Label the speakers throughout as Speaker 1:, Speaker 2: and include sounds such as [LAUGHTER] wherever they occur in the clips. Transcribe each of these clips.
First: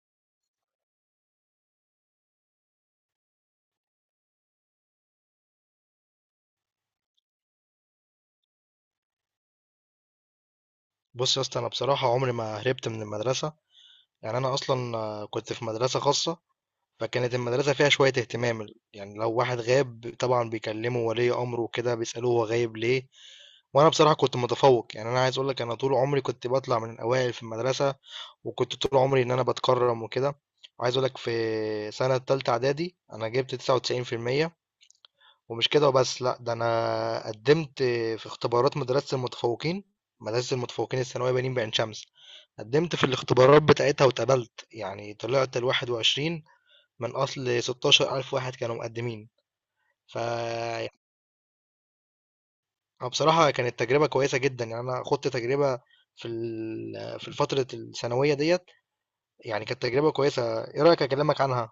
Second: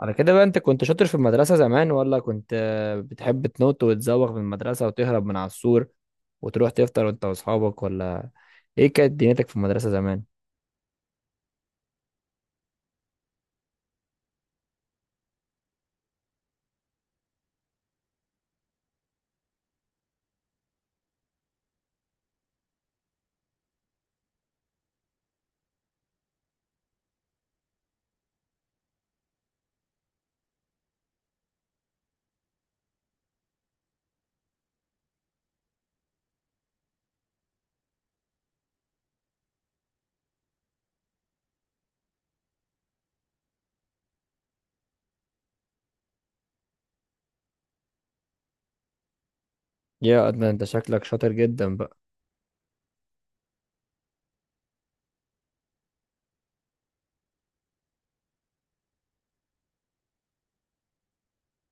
Speaker 1: على كده بقى انت كنت شاطر في المدرسة زمان، ولا كنت بتحب تنط وتزوغ من المدرسة وتهرب من على السور وتروح تفطر وانت واصحابك، ولا ايه كانت دنيتك في المدرسة زمان؟
Speaker 2: بص يا اسطى، انا بصراحه عمري ما هربت من المدرسه. يعني انا اصلا كنت في مدرسه خاصه. فكانت المدرسه فيها شويه اهتمام، يعني لو واحد غاب طبعا بيكلموا ولي امره وكده، بيسالوه هو غايب ليه. وانا بصراحه كنت متفوق، يعني انا عايز اقول لك انا طول عمري كنت بطلع من الاوائل في المدرسه، وكنت طول عمري ان انا بتكرم وكده. وعايز اقول لك في سنه تالتة اعدادي انا جبت 99%. ومش كده وبس، لا ده انا قدمت في اختبارات مدرسه المتفوقين، مدرسه المتفوقين الثانويه بنين بعين شمس. قدمت في الاختبارات بتاعتها واتقبلت، يعني طلعت ال21 من أصل 16 ألف واحد كانوا مقدمين.
Speaker 1: يا أدنى، انت
Speaker 2: يعني
Speaker 1: شكلك شاطر جدا بقى.
Speaker 2: بصراحة كانت تجربة كويسة جدا، يعني أنا خدت تجربة في فترة الثانوية ديت، يعني كانت تجربة كويسة. إيه رأيك أكلمك عنها؟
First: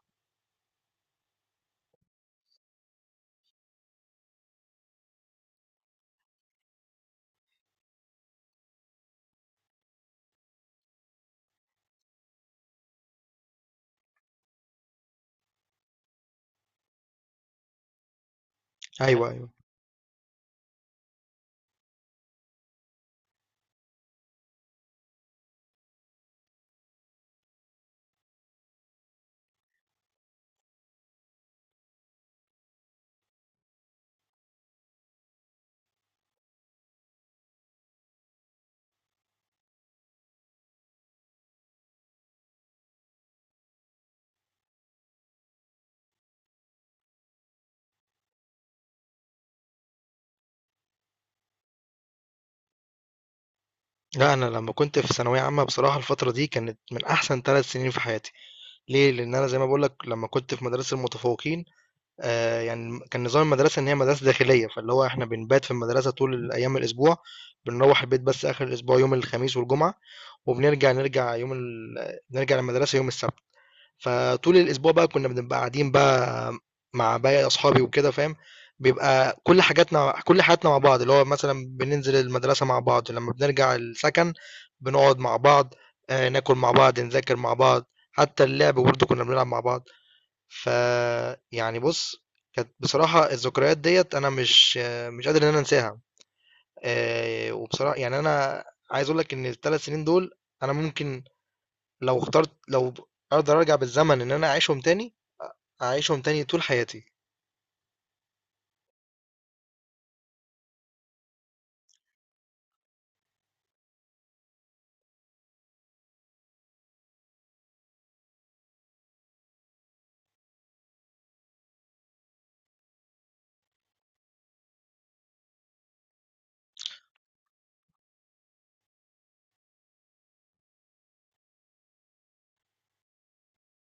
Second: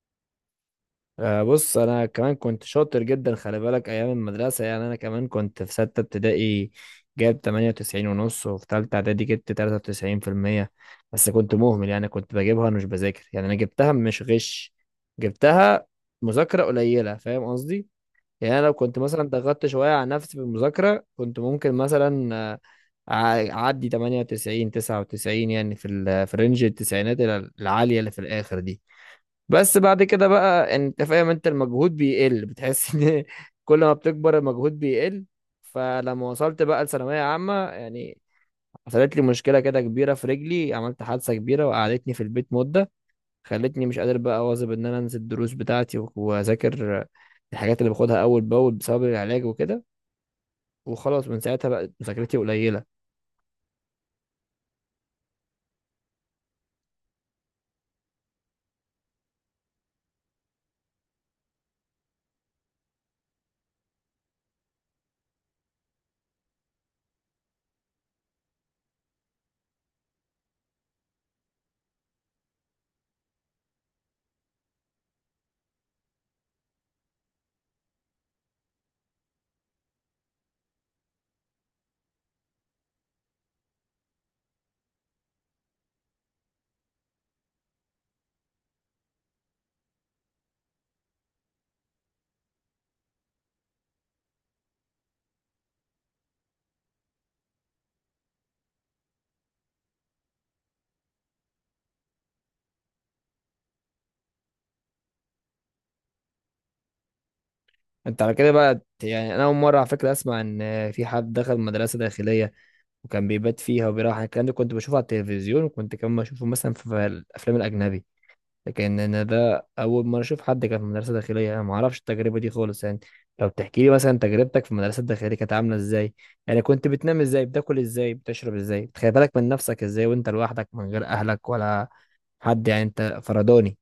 Speaker 1: آه، بص انا كمان كنت شاطر جدا، خلي بالك ايام المدرسة. يعني انا كمان كنت في ستة ابتدائي جاب 98 ونص، وفي تالتة اعدادي جبت 93%. بس كنت مهمل، يعني كنت بجيبها وانا مش بذاكر. يعني انا جبتها مش غش، جبتها مذاكرة قليلة، فاهم قصدي؟ يعني انا لو كنت مثلا
Speaker 2: أيوه، أيوه.
Speaker 1: ضغطت شويه على نفسي في المذاكره، كنت ممكن مثلا اعدي 98 99، يعني في في رينج التسعينات العاليه اللي في الاخر دي. بس بعد كده بقى انت فاهم، انت المجهود بيقل، بتحس [LAUGHS] ان كل ما بتكبر المجهود بيقل. فلما وصلت بقى لثانويه عامه، يعني حصلت لي مشكله كده كبيره في رجلي، عملت حادثه كبيره وقعدتني في البيت مده، خلتني مش قادر بقى اواظب ان انا انزل الدروس بتاعتي واذاكر الحاجات اللي باخدها اول باول بسبب العلاج وكده. وخلاص، من ساعتها بقت مذاكرتي قليله.
Speaker 2: لا، أنا لما كنت في ثانوية عامة بصراحة الفترة دي كانت من أحسن 3 سنين في حياتي. ليه؟ لأن أنا زي ما بقولك لما كنت في مدرسة المتفوقين، يعني كان نظام المدرسة إن هي مدرسة داخلية، فاللي هو إحنا بنبات في المدرسة طول أيام الأسبوع، بنروّح البيت بس آخر الأسبوع يوم الخميس والجمعة، وبنرجع نرجع يوم ال نرجع المدرسة يوم السبت. فطول الأسبوع بقى كنا بنبقى قاعدين بقى مع باقي أصحابي وكده فاهم، بيبقى كل حاجاتنا كل حياتنا مع بعض، اللي هو مثلًا بننزل المدرسة مع بعض، لمّا بنرجع السكن بنقعد مع بعض، ناكل مع بعض، نذاكر مع بعض، حتى اللعب برضه كنا بنلعب مع بعض. ف يعني بُص، كانت بصراحة الذكريات ديّة أنا مش قادر إن أنا أنساها. يعني أنا عايز أقول لك إن ال3 سنين دول أنا ممكن، لو أقدر أرجع بالزمن إن أنا أعيشهم تاني، هاعيشهم تاني طول حياتي.
Speaker 1: انت على كده بقى، يعني انا اول مره على فكره اسمع ان في حد دخل مدرسه داخليه وكان بيبات فيها وبيروح. الكلام ده كنت بشوفه على التلفزيون وكنت كمان بشوفه مثلا في الافلام الاجنبي، لكن انا ده اول مره اشوف حد كان في مدرسه داخليه. انا ما اعرفش التجربه دي خالص، يعني لو تحكي لي مثلا تجربتك في المدرسه الداخليه كانت عامله ازاي، يعني كنت بتنام ازاي، بتاكل ازاي، بتشرب ازاي، بتخلي بالك من نفسك ازاي وانت لوحدك من غير اهلك ولا حد، يعني انت فرداني؟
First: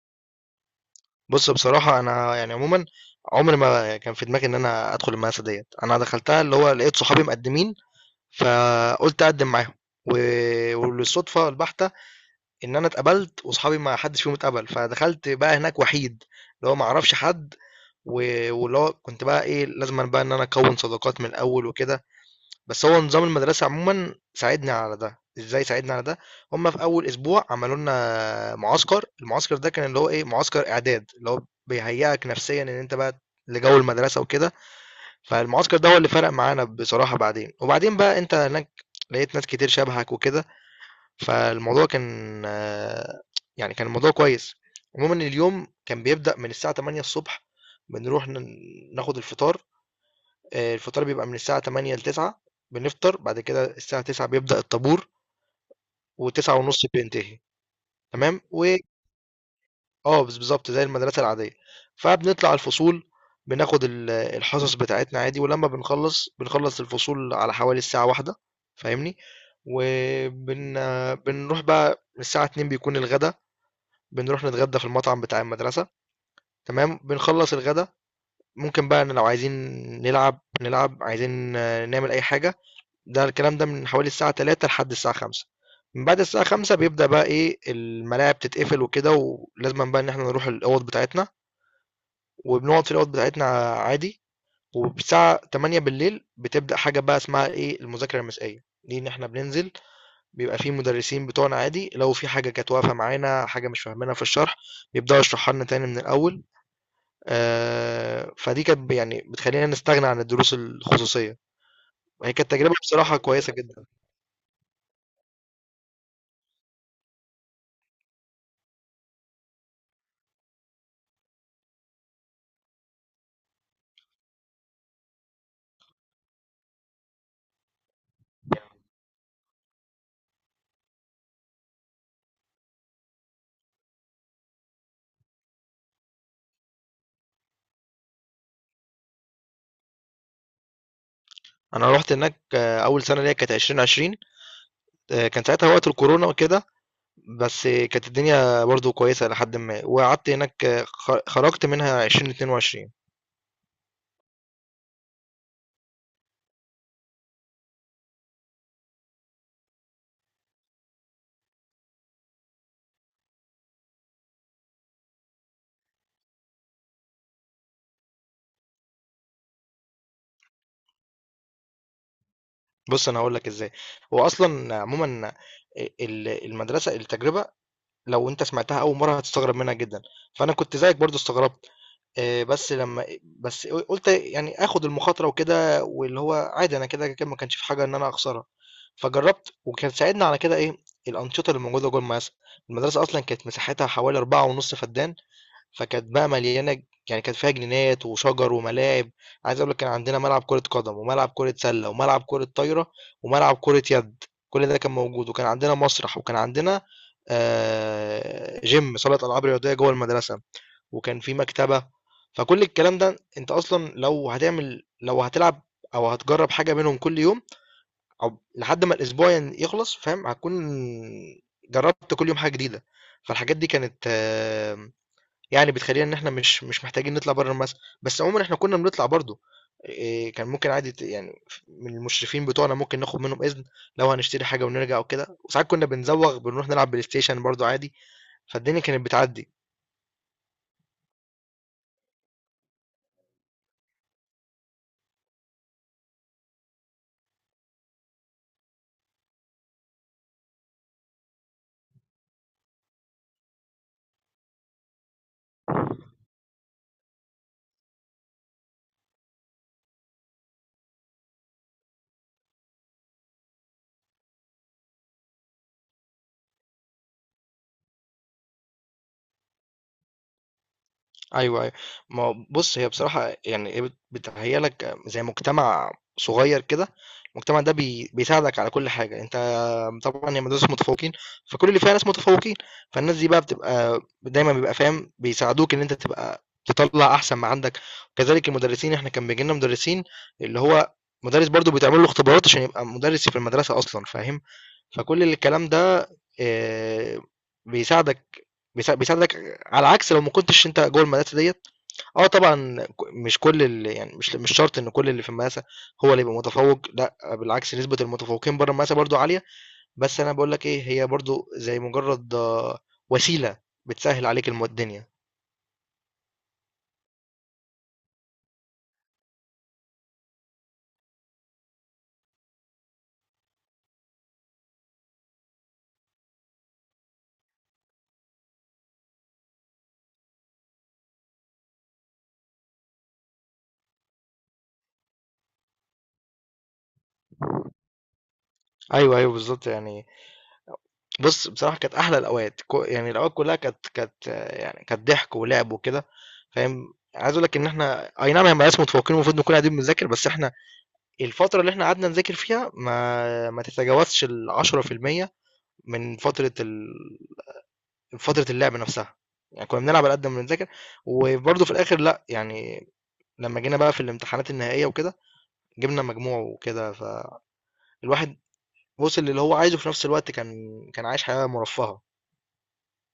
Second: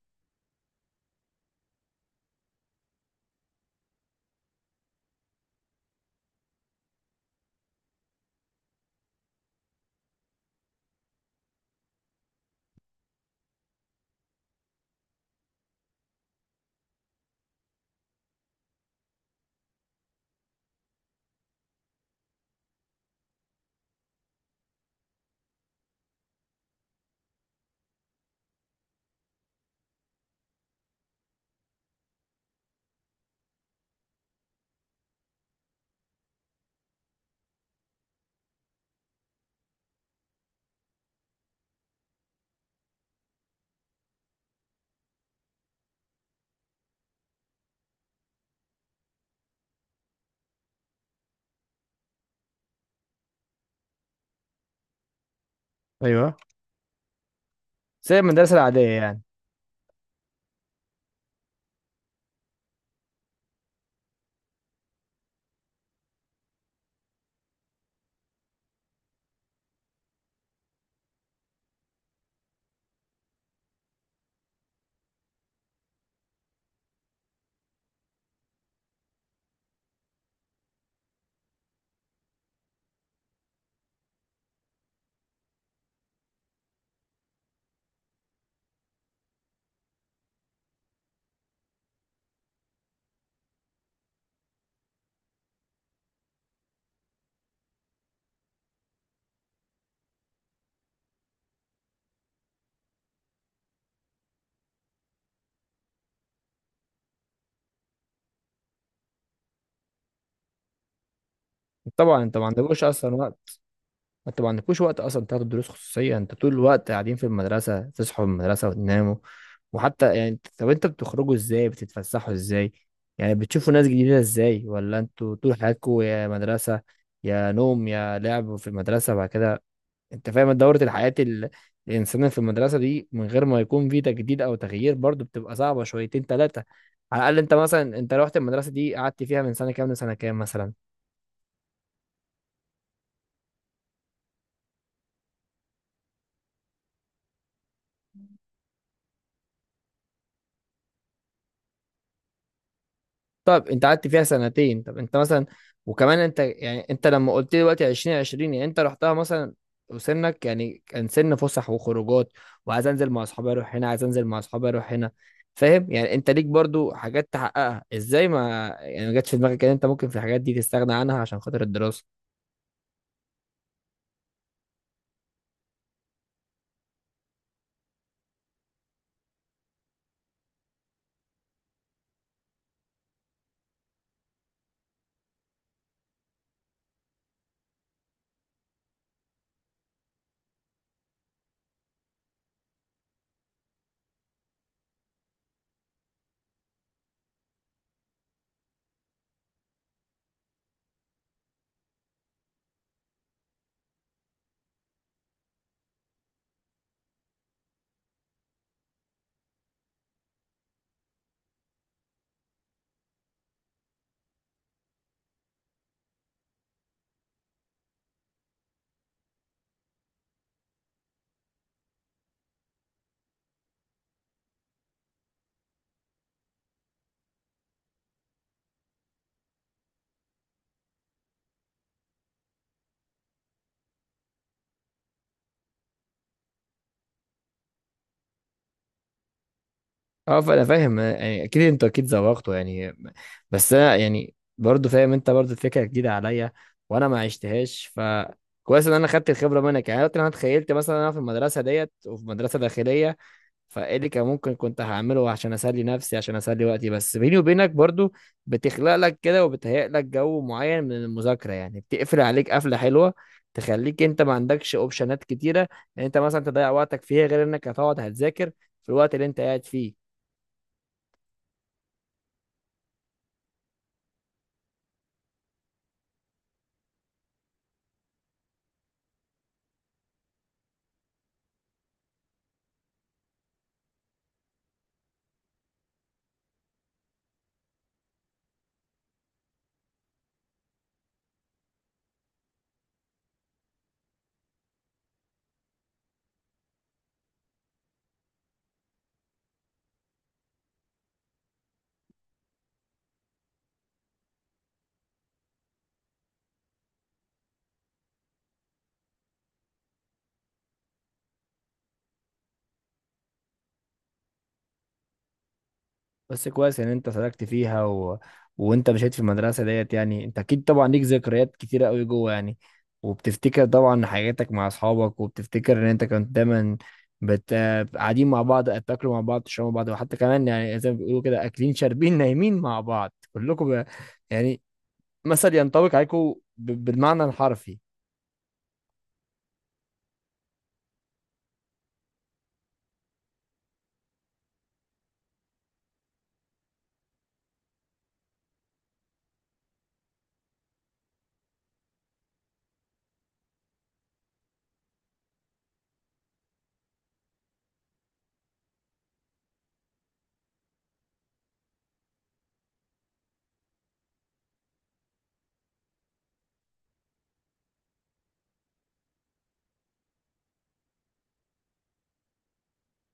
Speaker 2: بُص بصراحة أنا يعني عمومًا عمري ما كان في دماغي إن أنا أدخل المدرسة ديّة، أنا دخلتها اللي هو لقيت صحابي مقدمين، فقُلت أقدم معاهم. و وللصدفة البحتة إن أنا اتقبلت وصحابي ما حدش فيهم اتقبل، فدخلت بقى هناك وحيد، اللي هو ما اعرفش حد. و واللي هو كنت بقى إيه، لازمًا بقى إن أنا أكوّن صداقات من الأول وكده، بس هو نظام المدرسة عمومًا ساعدني على ده. إزاي ساعدني على ده؟ هم في أول أسبوع عملوا لنا معسكر، المعسكر ده كان اللي هو إيه، معسكر إعداد، اللي هو بيهيّئك نفسيًا إن أنت بقى لجو المدرسة وكده. فالمعسكر ده هو اللي فرق معانا بصراحة بعدين، وبعدين بقى أنت هناك لقيت ناس كتير شبهك وكده. فالموضوع كان آآ، يعني كان الموضوع كويس. عمومًا اليوم كان بيبدأ من الساعة 08:00، بنروح ناخد الفطار، الفطار بيبقى من الساعة 08:00 ل09:00، بنفطر. بعد كده الساعة 09:00 بيبدأ الطابور،
Speaker 1: ايوه.
Speaker 2: و09:30 بينتهي.
Speaker 1: زي
Speaker 2: تمام،
Speaker 1: المدرسه العاديه يعني؟
Speaker 2: بالضبط زي المدرسة العادية. فبنطلع الفصول، بناخد الحصص بتاعتنا عادي، ولمّا بنخلّص الفصول على حوالي الساعة 13:00 فاهمني، وبن بنروح بقى الساعة 14:00 بيكون الغدا. بنروح نتغدى في المطعم بتاع المدرسة، تمام بنخلص الغدا. ممكن بقى إن لو عايزين نلعب، عايزين نعمل أي حاجة، ده الكلام ده من حوالي الساعة 3 لحد الساعة 5. من بعد الساعة 5 بيبدأ بقى إيه الملاعب تتقفل وكده، ولازم بقى إن إحنا نروح الأوض بتاعتنا، وبنقعد في الأوض بتاعتنا عادي. والساعة 8 بالليل بتبدأ حاجة بقى اسمها إيه المذاكرة المسائية، دي إن إحنا بننزل بيبقى في مدرسين بتوعنا عادي، لو في حاجة كانت واقفة معانا حاجة مش فاهمينها في الشرح بيبدأوا يشرحوا لنا تاني من الأول. فدي كانت يعني بتخلّينا نستغنى عن الدروس الخصوصية.
Speaker 1: طبعا
Speaker 2: هي
Speaker 1: انت ما
Speaker 2: كانت تجربة
Speaker 1: عندكوش اصلا
Speaker 2: بصراحة كويسة
Speaker 1: وقت.
Speaker 2: جدًا.
Speaker 1: انت ما عندكوش وقت اصلا تاخدوا دروس خصوصيه، انت طول الوقت قاعدين في المدرسه، تصحوا من المدرسه وتناموا. وحتى يعني طب انت بتخرجوا ازاي، بتتفسحوا ازاي، يعني بتشوفوا ناس جديده ازاي، ولا انتوا طول حياتكم يا مدرسه يا نوم يا لعب في المدرسه بعد كده؟ انت فاهم دورة الحياه الانسان في المدرسه دي من غير ما يكون في تجديد او تغيير برضو بتبقى صعبه شويتين ثلاثه. على الاقل انت مثلا، انت رحت المدرسه دي قعدت فيها من سنه كام لسنه كام مثلا؟
Speaker 2: أنا رُحت هناك أول سنة ليّا كانت 2020، كان ساعتها وقت الكورونا وكده، بس كانت الدنيا برضه كويسة إلى حدٍ ما، وقعدت هناك خرجت منها 2022.
Speaker 1: طب انت قعدت فيها سنتين. طب انت مثلا، وكمان انت يعني، انت لما قلت لي دلوقتي 2020، يعني انت رحتها مثلا وسنك يعني كان سن فسح وخروجات، وعايز انزل مع اصحابي اروح هنا، عايز انزل مع اصحابي اروح هنا، فاهم؟ يعني انت ليك برضو حاجات تحققها ازاي؟ ما يعني ما جاتش في دماغك ان انت ممكن في الحاجات دي تستغنى عنها عشان خاطر الدراسة؟
Speaker 2: بُص أنا هاقول لك إزاي. هو أصلًا عمومًا أ ال المدرسة التجربة لو أنت سمعتها أول مرة هتستغرب منها جدًا، فأنا كنت زيك برضه استغربت. بس لما إيه، بس قلت يعني اخد المخاطره وكده، واللي هو عادي انا كده كده ما كانش في حاجه ان انا اخسرها. فجربت، وكان ساعدنا على كده ايه الانشطه اللي موجوده جوه المدرسه. المدرسه اصلا كانت مساحتها حوالي 4.5 فدان، فكانت بقى مليانه يعني كانت فيها جنينات وشجر وملاعب. عايز اقول لك كان عندنا ملعب كره قدم وملعب كره سله وملعب كره طايره وملعب كره يد، كل ده كان موجود، وكان عندنا مسرح، وكان عندنا جيم صاله العاب رياضيه جوه المدرسه، وكان في مكتبة. فكل الكلام ده انت اصلا لو هتلعب او هتجرب حاجة منهم كل يوم، او لحد ما الاسبوع يخلص فاهم، هتكون جربت كل يوم حاجة جديدة. فالحاجات دي كانت يعني بتخلينا ان احنا مش محتاجين نطلع بره المدرسة. بس عموما احنا كنا بنطلع برضو، إيه، كان ممكن عادي يعني من المشرفين بتوعنا ممكن ناخد منهم اذن لو هنشتري حاجة ونرجع وكده. وساعات كنا بنزوغ بنروح نلعب بلاي ستيشن برضو عادي. فالدنيا كانت بتعدي.
Speaker 1: اه، فانا فاهم. يعني اكيد انت اكيد زوغته يعني. بس انا يعني برضه فاهم، انت برضه الفكره جديده عليا وانا ما عشتهاش، فكويس ان انا خدت الخبره منك. يعني دلوقتي انا اتخيلت مثلا انا في المدرسه ديت وفي مدرسه داخليه، فايه اللي كان ممكن كنت هعمله عشان اسلي نفسي، عشان اسلي وقتي؟ بس بيني وبينك برضه بتخلق لك كده وبتهيئ لك جو معين من المذاكره، يعني بتقفل عليك قفله حلوه تخليك انت ما عندكش اوبشنات كتيره ان انت مثلا تضيع وقتك فيها، غير انك هتقعد هتذاكر في الوقت اللي انت قاعد فيه.
Speaker 2: أيوه، أيوه. ما هو بُص، هي بصراحة يعني هي بتهيّأ لك زي مجتمع صغير كده. المجتمع ده بيساعدك على كل حاجة. أنت طبعًا هي مدرسة متفوّقين، فكل اللي فيها ناس متفوّقين، فالناس دي بقى بتبقى دايمًا بيبقى فاهم، بيساعدوك إن أنت تبقى تطلّع أحسن ما عندك، وكذلك المدرسين. إحنا كان بييجي لنا مدرسين اللي هو مدرس برضه بيتعمل له اختبارات عشان يبقى مدرس في المدرسة أصلًا فاهم. فكل الكلام ده آآ، بيساعدك، بيساعدك على عكس لو ما كنتش أنت جوّه المدرسة ديّة. آه طبعًا، مش كل ال يعني مش شرط إن كل اللي في المقاسة هو اللي يبقى متفوّق. لأ بالعكس، نسبة المتفوّقين برّه المقاسة برضه عالية. بس أنا باقول لك إيه، هي برضه زي مجرّد وسيلة بتسهّل عليك الدنيا.
Speaker 1: بس كويس ان انت سلكت فيها وانت مشيت في المدرسه ديت، يعني انت اكيد طبعا ليك ذكريات كتيره قوي جوه يعني، وبتفتكر طبعا حاجاتك مع اصحابك، وبتفتكر ان انت كنت دايما بت... قاعدين مع بعض، بتاكلوا مع بعض، تشربوا مع بعض، وحتى كمان يعني زي ما بيقولوا كده اكلين شاربين نايمين مع بعض كلكم، يعني مثل ينطبق عليكم بالمعنى الحرفي.
Speaker 2: أيوه، أيوه بالضبط. يعني بُص بصراحة كانت أحلى الأوقات، يعني الأوقات كلّها كانت يعني كانت ضحك ولعب وكده فاهم. عايز أقول لك إن إحنا أي نعم هي مقاس متفوّقين المفروض نكون قاعدين بنذاكر، بس إحنا الفترة اللي إحنا قعدنا نذاكر فيها ما تتجاوزش ال10% من فترة اللعب نفسها. يعني كنا بنلعب على قد ما بنذاكر، وبرضه في الآخر لأ يعني لما جينا بقى في الامتحانات النهائية وكده جبنا مجموع وكده. فالواحد وصل للي هو عايزه، في نفس الوقت كان عايش حياة مرفهة.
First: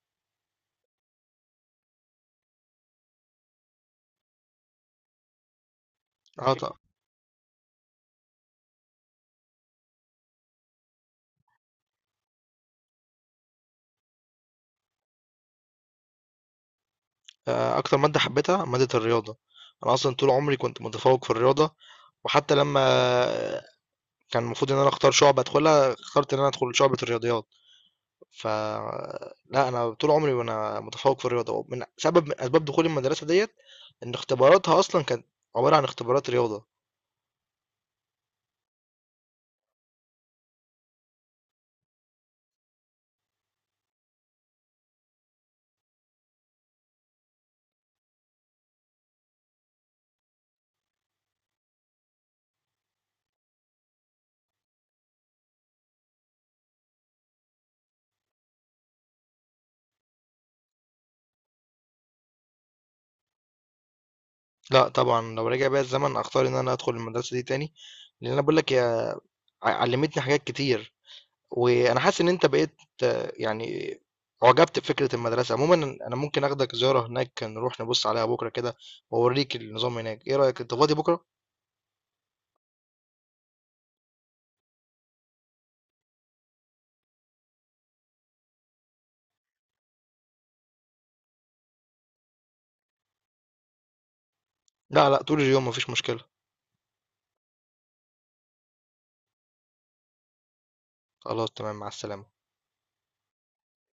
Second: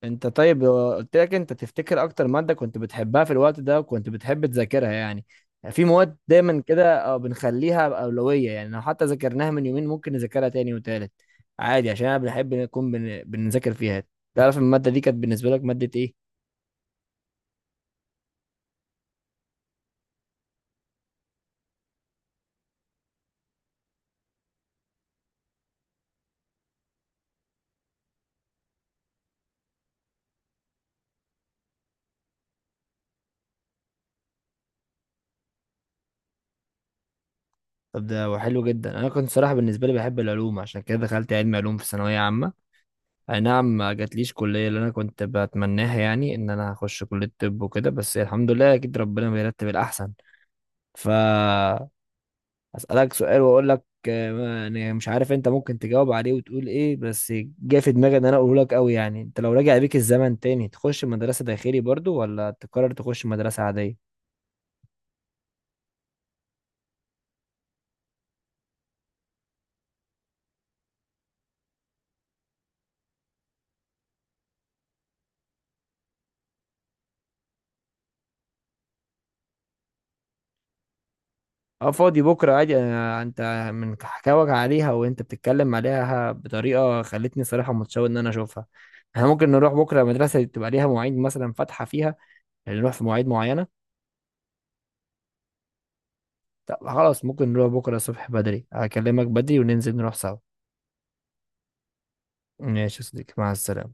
Speaker 1: انت طيب لو قلت لك، انت تفتكر اكتر مادة كنت بتحبها في الوقت ده وكنت بتحب تذاكرها؟ يعني في مواد
Speaker 2: اه
Speaker 1: دايما
Speaker 2: ط-
Speaker 1: كده بنخليها أولوية. يعني لو حتى ذاكرناها من يومين ممكن نذاكرها تاني وتالت عادي، عشان انا بنحب نكون بنذاكر فيها. تعرف المادة دي كانت بالنسبة لك مادة ايه؟
Speaker 2: أكتر مادة حبيتها مادة الرياضة. أنا أصلا طول عمري كنت متفوق في الرياضة، وحتى لما كان المفروض إن أنا أختار شعبة أدخلها، اخترت إن أنا أدخل شعبة الرياضيات. ف لأ أنا طول عمري وأنا متفوّق في الرياضة، ومن سبب من أسباب دخولي المدرسة ديّة إن اختباراتها أصلًا كانت عبارة عن اختبارات رياضة.
Speaker 1: طب ده حلو جدا. انا كنت صراحة بالنسبة لي بحب العلوم، عشان كده دخلت علم علوم في ثانوية عامة. اي نعم، ما جاتليش كلية اللي انا كنت بتمناها، يعني ان انا هخش كلية طب وكده، بس الحمد لله، اكيد ربنا بيرتب الاحسن. ف اسالك سؤال واقول لك، يعني مش عارف انت ممكن تجاوب عليه وتقول ايه، بس جه في دماغي ان انا اقوله لك قوي. يعني انت لو رجع بيك الزمن تاني، تخش مدرسة داخلي برضو، ولا تقرر تخش مدرسة عادية؟
Speaker 2: لأ طبعًا لو رجع بيّا الزمن أختار إن أنا أدخل المدرسة دي تاني، لإن أنا باقول لك هي علّمتني حاجات كتير. وأنا حاسس إن أنت بقيت يعني أُعجبت بفكرة المدرسة. عمومًا أنا ممكن آخدك زيارة هناك، نروح نبُص عليها بُكرة كده، وأورّيك النظام هناك. إيه رأيك أنت فاضي بُكرة؟
Speaker 1: اه، فاضي بكرة عادي أنا. انت من حكاوك عليها وانت بتتكلم عليها بطريقة خلتني صراحة متشوق ان انا اشوفها. احنا ممكن نروح بكرة، مدرسة تبقى ليها مواعيد مثلا فاتحة فيها؟ يعني نروح في مواعيد معينة؟
Speaker 2: لأ، لأ طول اليوم ما فيش مشكلة.
Speaker 1: طب خلاص، ممكن نروح بكرة الصبح بدري، هكلمك بدري وننزل نروح سوا.
Speaker 2: خلاص تمام، مع السلامة.
Speaker 1: ماشي يا صديقي، مع السلامة.